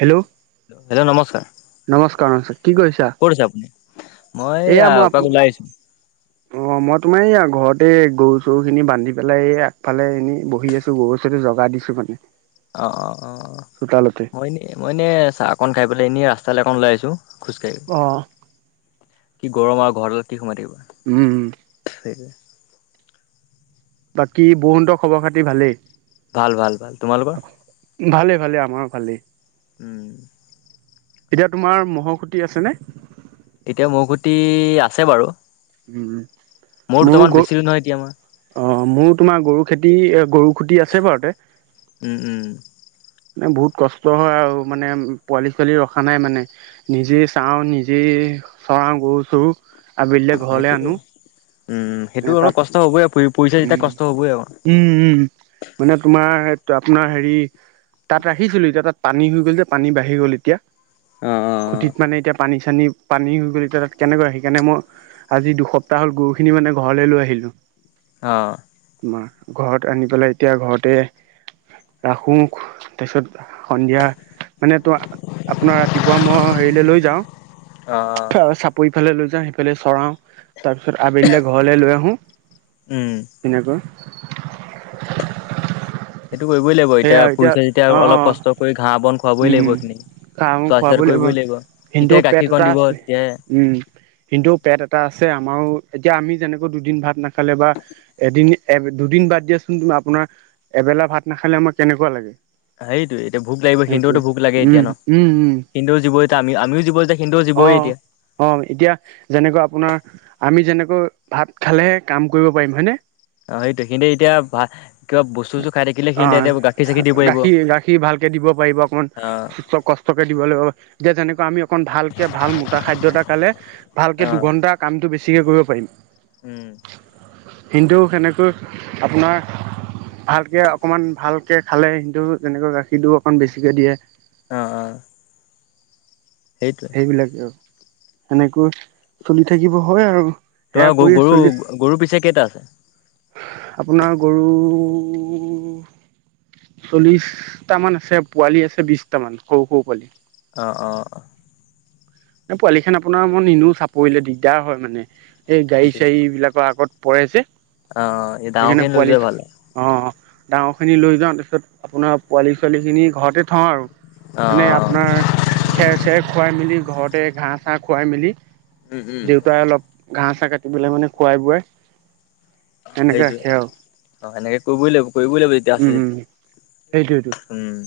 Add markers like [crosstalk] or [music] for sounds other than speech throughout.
Hello hello নমস্কাৰ নমস্কাৰ নমস্কাৰ কি কৰিছা? ক'ত আছে আপুনি? মই এইয়া এপাক ওলাই আহিছোঁ। উ অ', মই তোমাৰ এইয়া ঘৰতেই গৰু চৰুখিনি বান্ধি পেলাই এই আগফালে এনেই বহি আছোঁ গৰু চৰু জগা কিছুমানে। অ', অ', অ', মই এনে মই এনে চাহ অকণ খাই পেলাই এনে ৰাস্তালে অকণ ওলাই আহিছোঁ। খোজ কাঢ়ি, অ। কি গৰম আৰু ঘৰডালত কি সোমাই থাকিবা। উম, উম। [unintelligible] বাকী বুহতৰ খবৰ-খাতি ভালেই? ভাল, ভাল, ভাল, তোমালোকৰ? ভালে ভালে আমাৰো ভালেই। উম। এতিয়া তোমাৰ মহৰ খুটি আছেনে? এতিয়া মহ খুটি আছে বাৰু। উম, উম। মোৰ মোৰো দুটামান গ বেছিলো নহয় এতিয়া মই। অ, মোৰ তোমাৰ গৰু খেতি গৰু খুটি আছে বাৰুতে উম, উম। এ বহুত মান বহুত কষ্ট হয় আৰু মানে পোৱালি-ছোৱালী ৰখা নাই মানে নিজে চাওঁ নিজে চৰাও গৰু-চৰু আবেলিলে সেইটো ঘৰলে আনো। উম, এ সেইটো অলপ তাত কষ্ট হ'বই আৰু পু পুহিচা উম যেতিয়া কষ্ট হ'বই আৰু। উম উম মানে তোমাৰ তো আপোনাৰ হেৰি তাত ৰাখিছিলোঁ এতিয়া তাত পানী হৈ গ'ল যে পানী বাঢ়ি গ'ল এতিয়া। অ অ খুঁটিত মানে এতিয়া পানী চানী পানী হৈ গ'ল এতিয়া তাত কেনেকৈ সেইকানে মই আজি দুসপ্তাহ হ'ল গৰুখিনি মানে ঘৰলৈ লৈ আহিলোঁ। অ'। আমাৰ ঘৰত আনি পেলাই এতিয়া ঘৰতে ৰাখোঁ তাছত সন্ধিয়া মানে তো-আপোনাৰ ৰাতিপুৱা মই হেৰিলে লৈ যাওঁ। অ'। সিফালে লৈ যাওঁ সিফালে চৰাওঁ তাৰপিছত আবে ঘৰলে লৈ আহোঁ, উম তেনেকৈ সেইটো কৰিবই লাগিব এতিয়া সেয়া পুহিচা অ যেতিয়া অলপ কষ্ট কৰি ঘাঁহ, বন খুৱাবই লাগিব এইখিনি। ঘাঁহ, বন চোৱা চিতাটো খুৱাবই লাগিব কৰিবই সিহিঁতৰো তেতিয়াই পেট গাখীৰকণ এটা দিব আছে তেতিয়াই উম। সিহিঁতৰো পেট এটা আছে আমাৰো এতিয়া আমি যেনেকৈ দুদিন ভাত নাখালে বা এদিন, দুদিন বাদ দিয়াচোন তুমি আপোনাৰ এবেলা ভাত নাখালে আমাৰ কেনেকুৱা লাগে? সেইটোয়ে এতিয়া ভোক লাগিব সেইটোৱে সিহিঁতৰতো ভোক লাগে এতিয়া উম ন? উম উম সিহিঁতৰো জীৱ এতিয়া আমি, আমিও জীৱ সিহঁতেও জীৱই অ', এতিয়া অ', এতিয়া যেনেকুৱা আপোনাৰ আমি যেনেকৈ ভাত খালেহে কাম কৰিব পাৰিম হয়নে? অ', সেইটোৱে সিহঁতে এতিয়া ভাল কিবা বস্তু চস্তু খাই থাকি অ', গাখীৰ, গাখীৰ ভালকে দিব পাৰিব, অকণমান কষ্টকে দিব লাগিব যে, [unintelligible] আমি অকন ভালকে, ভাল মোটা খাদ্য এটা খালে অ ভালকে দুঘন্টা কামটো বেছিকে কৰিব পাৰিম। উম। কিন্তু সেনেকৈ আপোনাৰ ভালকে অকমান ভালকে খালে, সিঁহিতয়ো তেনেকৈ গাখীৰটো অকন বেছিকে দিয়ে। অ'। সেইটোৱে সেইবিলাকে আৰু সেনেকৈ চলি থাকিব হয়, আৰু। তোমাৰ সেয়া গ কৰি গৰু চলি, গৰু পিছে কেইটা আছে আপোনাৰ গৰু উ চল্লিশটা মান আছে পোৱালি আছে বিশটা মান সৰু সৰু পোৱালি। অঁ অঁ পোৱালি খিনি আপোনাৰ ম নিনো চাপৰিলে দিগদাৰ হয় মানে এই গাড়ী সেইটোৱে চাড়ী বিলাকৰ আগত পৰেজে, অ এই সেইকাৰণে ডাঙৰখিনি লৈ পোৱালি যোৱাই ভাল অ অঁ ডাঙৰখিনি লৈ যাওঁ তাৰপিছত আপোনাৰ পোৱালী ছোৱালীখিনি ঘৰতে থওঁ আৰু। অ অ মানে আপোনাৰ খেৰ চেৰ খুৱাই মেলি ঘৰতে ঘাঁহ চাহ খুৱাই মেলি উম উম দেউতাই অলপ ঘাঁহ চাহ কাটি পেলাই মানে খোৱাই বোৱাই অঁ সেনেকে সেইটোয়ে ৰাখে আৰু অ সেনেকে কৰিবই লাগিব, কৰিব লাগিব এতিয়া উম আছে উম যেতিয়া, সেইটোৱেইটো উম-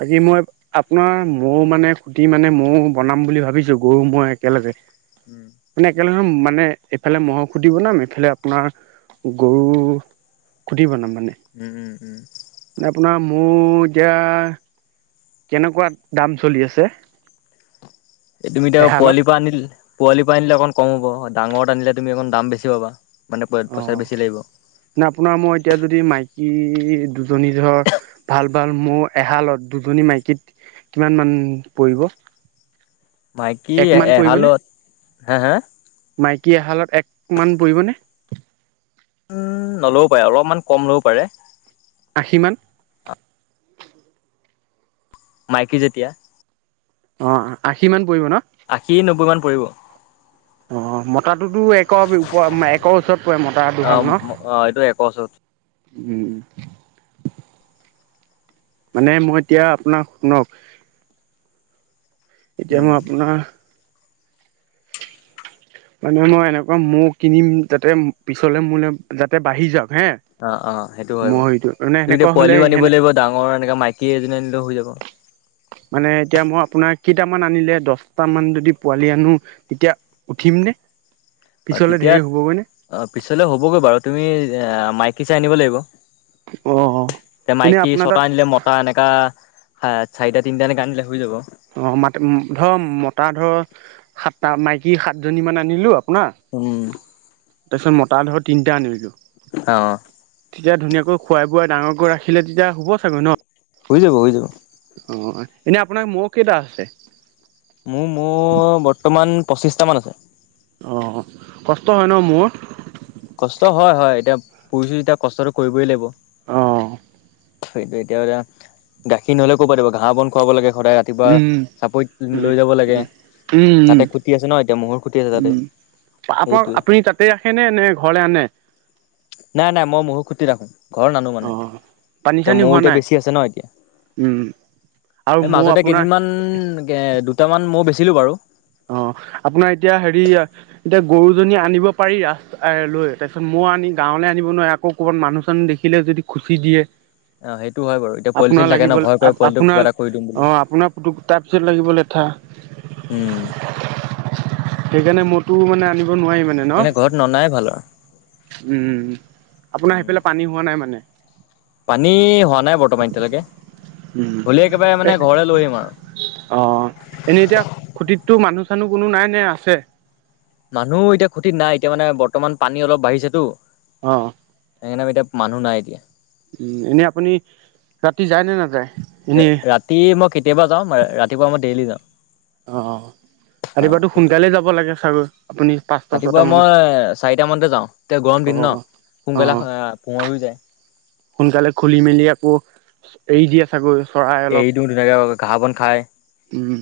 বাকী মই আপোনাৰ মৌ মানে খুটি মানে মৌ বনাম বুলি ভাবিছো গৰু মই একেলগে। উম। মানে মানে এইফালে মহ'ৰ সুধি বনাম এইফালে আপোনাৰ গৰু খুটি বনাম। উম উম উম। আপুনাৰ মোৰ এতিয়া কেনেকুৱা দাম চলি আছে? তুমি এতিয়া এহালত পোৱালিৰ পৰা আনিল পোৱালি পৰা আনিলে অকন কম হ'ব ডাঙৰত আনিলে তুমি অকণ দাম বেছি পাবা মানে পইচা বেছি লাগিব। না আপোনাৰ মই এতিয়া যদি মাইকী দুজনী ধৰ ভাল ভাল মোৰ এহালত দুজনী মাইকীত কিমান মান পৰিব? মাইকী এক মান পৰিবনে এহালত হা হা মাইকী এহালত একমান পৰিবনে? উম পাৰে অলপমান কম লবও পাৰে, আশী মান মাইকী যেতিয়া অ আশী মান পৰিব ন আশী নব্বৈ মান পৰিব। অ মতাটোতো একৰ ওপৰত একৰ ওচৰত পৰে মতা দুহাল ন? অ এইটো একৰ ওচৰত। উম। মানে মই এতিয়া আপোনাক শুনক এতিয়া উম মই আপোনাৰ মানে মই এনেকুৱা ম'হ কিনিম যাতে পিছলে মোলে যাতে বাঢ়ি যাওক। হে অ অ সেইটো হয় মৌ বাৰু হেৰিটো মানে তুমি সেনেকুৱা এতিয়া হলে পোৱালিও আনিব সেনে লাগিব, ডাঙৰ এনেকা মাইকী এজনী আনিলেও হৈ যাব। মানে এতিয়া মই আপোনাক কেইটামান আনিলে দছটামান যদি পোৱালি আনো, তেতিয়া উঠিম নে? অ পিছলে তেতিয়া ধেৰ হ'বগৈ নে অ পিছলৈ হ'বগৈ বাৰু তুমি আ মাইকী চাই আনিব লাগিব। অ অ এ এনে মাইকী আপোনাৰ তাত ছটা আনিলে মতা এনেকা হা চাৰিটা তিনিটা এনেকে আনিলে হৈ যাব। অ মাত ধৰ মতা ধৰ সাতটা মাইকী সাতজনী মান আনিলো শুনা উম তাৰপিছত মতা ধৰ তিনিটা আনিলো অ। তেতিয়া ধুনীয়াকৈ খোৱাই বোৱাই ডাঙৰকৈ ৰাখিলে তেতিয়া হ'ব চাগৈ ন? হৈ যাব হৈ যাব। অ এনেই আপোনাৰ ম'হ কেইটা আছে? মোৰ ম'হ বৰ্তমান পঁচিশটা মান আছে। অ কষ্ট হয় ন ম'হত? পোহিছো যেতিয়া কষ্টটো কৰিবই লাগিব। অ। সেইটোয়ে এতিয়া এয়া গাখীৰ নহলেও কৰপৰা দিব ঘাঁহ বন খুৱাব লাগে সদায় ৰাতিপুৱা উম চাপৰিত উম লৈ যাব লাগে। উম উম তাতে খুটি আছে ন এতিয়া ম'হৰ খুটি আছে উম তাতে। উম আপোনাক সেইটোৱে আপুনি তাতে ৰাখে নে নে ঘৰলে আনে? নাই নাই মই ম'হৰ খুটিত ৰাখো। ঘৰত নানো অ মানে পানী এতিয়া চানী ম'হ হোৱা এতিয়া নাই বেছি আছে ন এতিয়া। উম আৰু এই ম'হ মাজতে আপোনাৰ কেইদিনমান এ দুটামান ম'হ বেচিলো বাৰু। অ আপোনাৰ এতিয়া হেৰি এতিয়া গৰুজনী আনিব পাৰি লৈ তাৰপিছত ম'হ হ আনি গাঁৱলে আনিব নোৱাৰি আকৌ ক'ৰবাত মানুহ-চানুহ দেখিলে যদি খুচি দিয়ে। অ সেইটো হয় বাৰু এতিয়া পোৱালি চোৱালি আপোনাৰ থাকে ন লাগিব ভয় কৰে পোৱালিটোক কিবা আপোনাৰ এটা কৰি দিম বুলি অ আপোনাৰ তাৰপিছত লাগিব লেঠা। উম। সেইকাৰণে ম'হতো মানে আনি এনে ঘৰত ননাই ভাল আৰু। উম। আপোনাৰ উম হেইফালে পানী হোৱা নাই মানে? পানী হোৱা নাই বৰ্তমান এতিয়ালৈকে। উম, হ'লে একেবাৰে এ মানে ঘৰলে লৈ আহিম আৰু অ এনেই এতিয়া খুটিত টো মানুহ-চানুহ কোনো নাই নে আছে? মানুহ এতিয়া খুটিত নাই এতিয়া মানে বৰ্তমান পানী অলপ বাঢ়িছেতো। অ। সেইকাৰণে এতিয়া মানুহ নাই এতিয়া। উম। এনে আপুনি ৰাতি যায় নে নাযায়? এনেই ৰাতি মই কেতিয়াবা যাওঁ, ৰাতিপুৱা মই ডেইলি যাওঁ। অ। অ ৰাতিপুৱাতো সেইটোৱে সোনকালে যাব লাগে চাগৈ? আপুনি পাঁচটা ছটা ৰাতিপুৱা মানত মই চাৰিটা মানতে যাওঁ এতিয়া গৰম অ দিন ন অ সোনকালে পোহৰ হৈ যায়। সোনকালে খুলি মেলি আকৌ এৰি দিয়ে চাগৈ? চৰাই অলপ এৰি দিও ধুনীয়াকে ঘাঁহ-বন উম,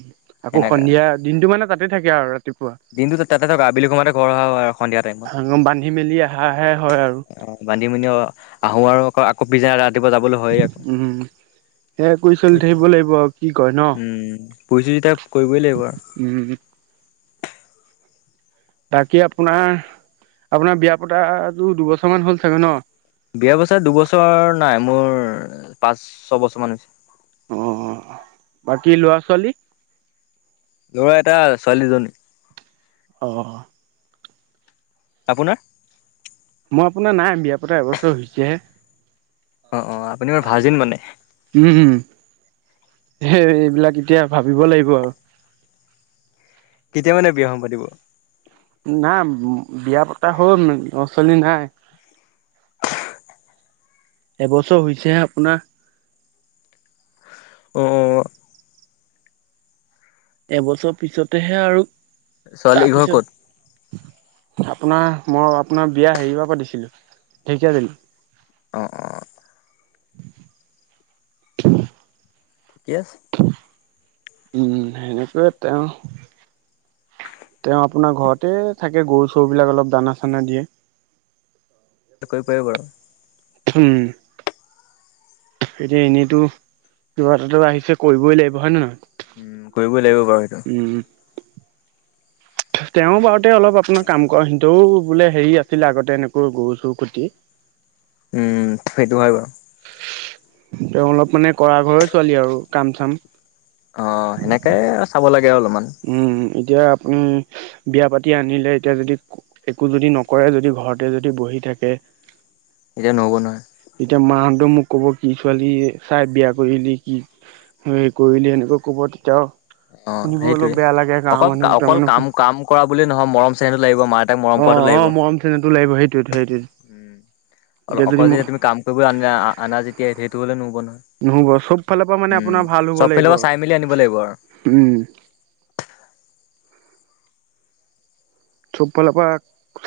আকৌ সন্ধিয়া দিনটো মানে তাতে থাকে আৰু ৰাতিপুৱা। দিনটো তাতে থাকো আবেলি সময়ত হে ঘৰ অহা হয় সন্ধিয়া টাইমত। বান্ধি মেলি আহাহে হয় আৰু অ বান্ধি-বোন্ধি অ আহো আৰু আকৌ পিছদিনা ৰাত তিপুৱা যাবলৈ হয়ে আক। উম সেয়া কৰি চলি থাকিব লাগিব আৰু কি কয় ন? উম পুৰি চুৰি এতিয়া কৰিবই লাগিব আৰু উম। বাকী আপোনাৰ আপোনাৰ বিয়া পতাটো দুবছৰ মান হ'ল চাগৈ ন? বিয়াপতা দুবছৰ নাই মোৰ পাঁচ, ছবছৰ মান হৈছে। অ বাকী ল'ৰা-ছোৱালী? লৰা এটা ছোৱালী দুজনী। অ। আপোনাৰ? মই আপোনাৰ নাই বিয়া পতা এবছৰ হৈছেহে। অ', অ', আপুনি মোৰ ভাৰ্জিন মানে উম। সেই এইবিলাক এতিয়া ভাবিব লাগিব আৰু। কেতিয়া মানে বিয়াখন পাতিব? নাই বিয়া পতা হ'ল ল'ৰা ছোৱালী নাই এবছৰ হৈছেহে আপোনাৰ অহ এবছৰ পিছতেহে আৰু ছোৱালী ঘৰ তাৰপিছত ক'ত আপোনাৰ মই আপোনাৰ বিয়া হেৰি পৰা পাতিছিলো ঢেকিয়াজুলী অহ‌ অ ঠিকে আছে উম এনেকৈ তেওঁ তেওঁ আপোনাৰ ঘৰতে থাকে গৰু চৰুবিলাক অলপ দানা চানা দিয়ে কৰিব পাৰিব বাৰু উম এতিয়া এনেইটু আহিছে কৰিবই লাগিব হয় নে নহয় উম, কৰিবই লাগিব বাৰু সেইটো। উম তেওঁ বাৰুতে অলপ আপোনাৰ কাম কৰ সিহতেও বোলে হেৰি আছিলে আগতে এনেক গৰু চৰু কি উম সেইটো হয় বাৰু [inaudible] অ', সেনেকে চাব অলপমান উম এতিয়া আপুনি বিয়া পাতি আনিলে এতিয়া যদি একো যদি নকৰে যদি ঘৰতে যদি বহি থাকে উ [unintelligible] এতিয়া নহ'ব নহয় এতিয়া মাহঁতে মোক ক'ব কি ছোৱালী চাই বিয়া কৰিলি সে কৰিলি এনেকৈ কব তেতিয়াও অ সেইটোৱে অকল দুটা অকল মানে কাম কাম কৰা বুলি নহয় মৰম চেনেহটো লাগিব মা দেউতা অ মৰম কৰাটো অ লাগিব মৰম চেনেহটো লাগিব সেইটোৱেটো সেইটোৱে এতিয়া উম অল যদি অকল মোৰ যে তুমি কাম কৰিবলৈ আনিলা আনা যেতিয়া সেইটো হ'লে নোহোবো নহ'ব চব ফালৰ পৰা মানে আপোনাৰ ভাল হ'ব চব ফালৰ পৰা চাই মেলি আনিব আৰু। লাগিব উম [inaudible] চব ফালৰ পৰা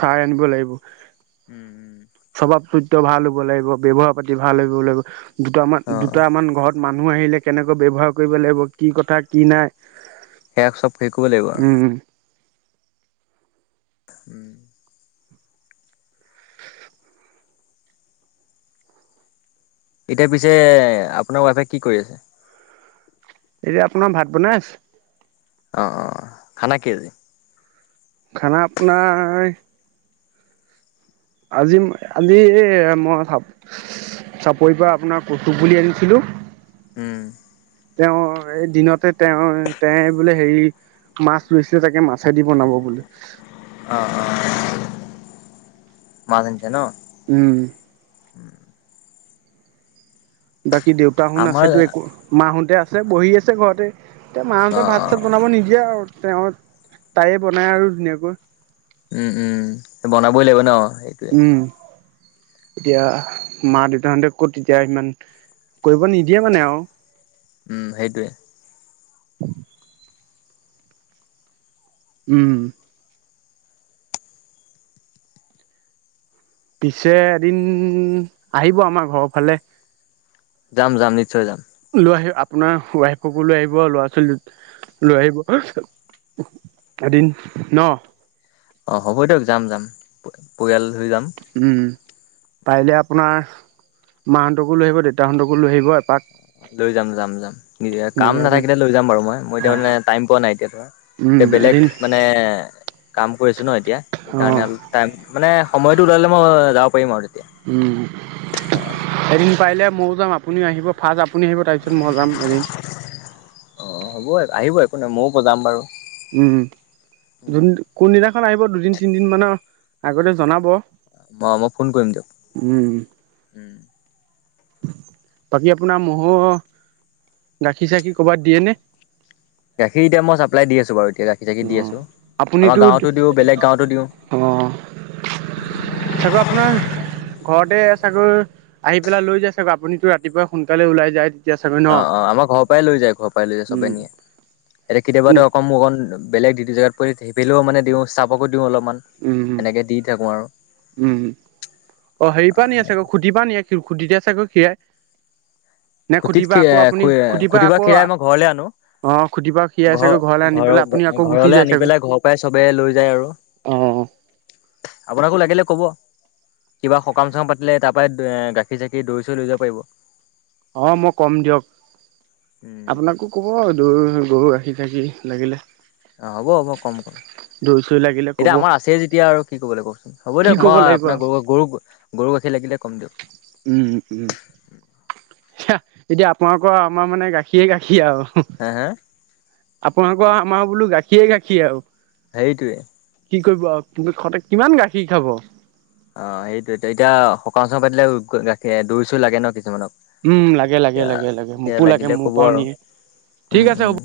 চাই আনিব লাগিব উম উম। স্বভাৱ চৰিত্ৰ ভাল হ'ব লাগিব ব্যৱহাৰ পাতি ভাল হ'ব লাগিব দুটামান অ দুটামান ঘৰত মানুহ মানুহ আহিলে কেনেকৈ ব্যৱহাৰ কৰিব লাগিব কি কথা কি নাই সেয়াক চ ব হৈ লাগিব আৰু উম উম এতিয়া পিছে আপোনাৰ ৱাইফে কি কৰি আছে এতিয়া আপোনাৰ ভাত বনাই আছে অ অ খানা কি খানা আপোৰ আজি আজি এ মই চাব চাপৰিৰ পৰা আপোনাৰ কচু পুলি আনিছিলো হম তেওঁ এই দিনতে তেওঁ তে বোলে হেৰি মাছ লৈছে চাগে মাছেইদি বনাব বুলি অ অ মাছ আনিছে ন উম উম বাকী দেউতাহোন আমাৰ আছেতো একো মাহোঁতে আছে বহি আছে ঘৰতে এ মাহঁতে অ ভাত অ চাত বনাব নিদিয়ে আৰু তেওঁ তাইে বনায় আৰু ধুনীয়াকৈ উম উম বনাবই লাগিব ন সেইটোয়ে উম এতিয়া মা দেউতাহঁতে ক'ত তেতিয়া সিমান কৰিব নিদিয়ে মানে আওঁ উম সেইটোৱে উম, পিছে এদিন আহিব আমাৰ ঘৰৰ ফালে যাম যাম নিশ্চয় যাম আপোনাৰ ৱাইফকো লৈ আহিব ল'ৰা ছোৱালী লৈ আহিব এদিন ন। অ হ'ব দিয়ক যাম যাম পৰিয়াল হৈ যাম। উম,, পাৰিলে আপোনাৰ মাহঁতকো লৈ আহিব দেউতাহঁতকো লৈ আহিব এপাক। লৈ যাম যাম যাম নি কাম ধুনীয়াকে এদিন নাথাকিলে লৈ যাম বাৰু মই অ মইতিয়া মে টাইম পোৱা নাই এতিয়া ধৰা উম এয়া বেলেগ এদিন মানে কাম কৰিছোঁ ন এতিয়া অ সেইকাৰণে অলপ টাইম মানে সময়টো ওলালে মই যাব পাৰিম আৰু তেতিয়া উম, এদিন পাৰিলে ময়ো যাম আপুনিও আহিব ফাৰ আপুনি আহিব তাৰপিছত মই যাম এদিন। তেনে ময়ো ব যাম বাৰু। উম, কোনদিনাখন আহিব দুদিন তিনদিন মানৰ আগতে জনাব। ম মই ফোন কৰিম দিয়ক উম, উম। বাকী আপোনাৰ ম'হৰ গাখীৰ চাখীৰ কৰ'বাত দিয়ে নে? গাখীৰ এতিয়া মই চাপ্লাই দি আছো বাৰু। এতিয়া গাখীৰ অ, চাখীৰ দি আছো আমাৰ আপুনিতো গাঁৱতো দিওঁ বেলেগ গাঁৱতো দিওঁ অ চাগৈ আপোনাৰ ঘৰতে চাগৈ আহি পেলাই লৈ যায় চাগৈ আপুনিতো ৰাতিপুৱা সোনকালে ওলাই যায়। তেতিয়া চাগৈ ন? অ অ আমাৰ ঘৰৰ পৰাই লৈ যায় ঘৰৰ পৰাই লৈ যায় চবে উম, নিয়ে এতিয়া আপুনি কেতিয়াবাতো অকণ মোৰ অকন বেলেগ ডিউতি জেগাত পৰি সেইফেলেও মানে দিও চাবকো দিও অলপমান, উম, সেনেকে দি থাকো আৰু। উম, অ হেৰি পৰা নিয়ে চাগৈ খুটি পা নিয়ে খুটি দা চাগৈ খিৰাই। খুটিত খ খ খুটি বা খীৰাই মই ঘৰলৈ আনো। অ', খুটিৰ পৰা খীৰাই চাগৈ ঘৰলৈ আনি ঘৰ পেলাই আপুনি ঘ আকৌ গুচি ঘৰলে যায় আনি চাগৈ পেলাই ঘৰৰ পৰাই চবে লৈ যায় আৰু। অ', আপোনাকো লাগে লে কব, কিবা সকাম চকাম পাতিলে তাৰ পৰা গাখীৰ চাখিৰ দৈ চৈ লৈ যাব পাৰিব। অ মই কম দিয়ক। উম আপোনাকো কব দ গৰু গাখীৰ চাখিৰ লাগিলে। অ', হ'ব হ'ব কম কম। দৈ চৈ লাগিলে ক'ব। এতিয়া আমাৰ আছেই যেতিয়া আৰু কি কব লাগে কওকচোন হ'ব কি দিয়ক ক'ব মই লাগিব আপোনাৰ আৰু গৰু গৰু গৰু গাখীৰ লাগিলে। কম দিয়ক। উম উম এতিয়া আপোনালোকৰ আমাৰ মানে গাখীৰ গাখীৰ আৰু হা হা আপোনালোকৰ আমাৰ বোলো গাখীয়ে গাখীৰ আৰু সেইটোৱে কি কৰিব প সতে কিমান গাখীৰ খাব। অ সেইটোয় এতিয়া সকাম চক পাতিলে গাখীৰ দৌ চুই লাগে ন কিছুমানক উম লাগে লাগে এয়া লাগে লাগে ধে মোকো লাগে লাগিলে মোৰ কব পৰাও আৰু নিয়ে ঠিক উম আছে হ'ব উম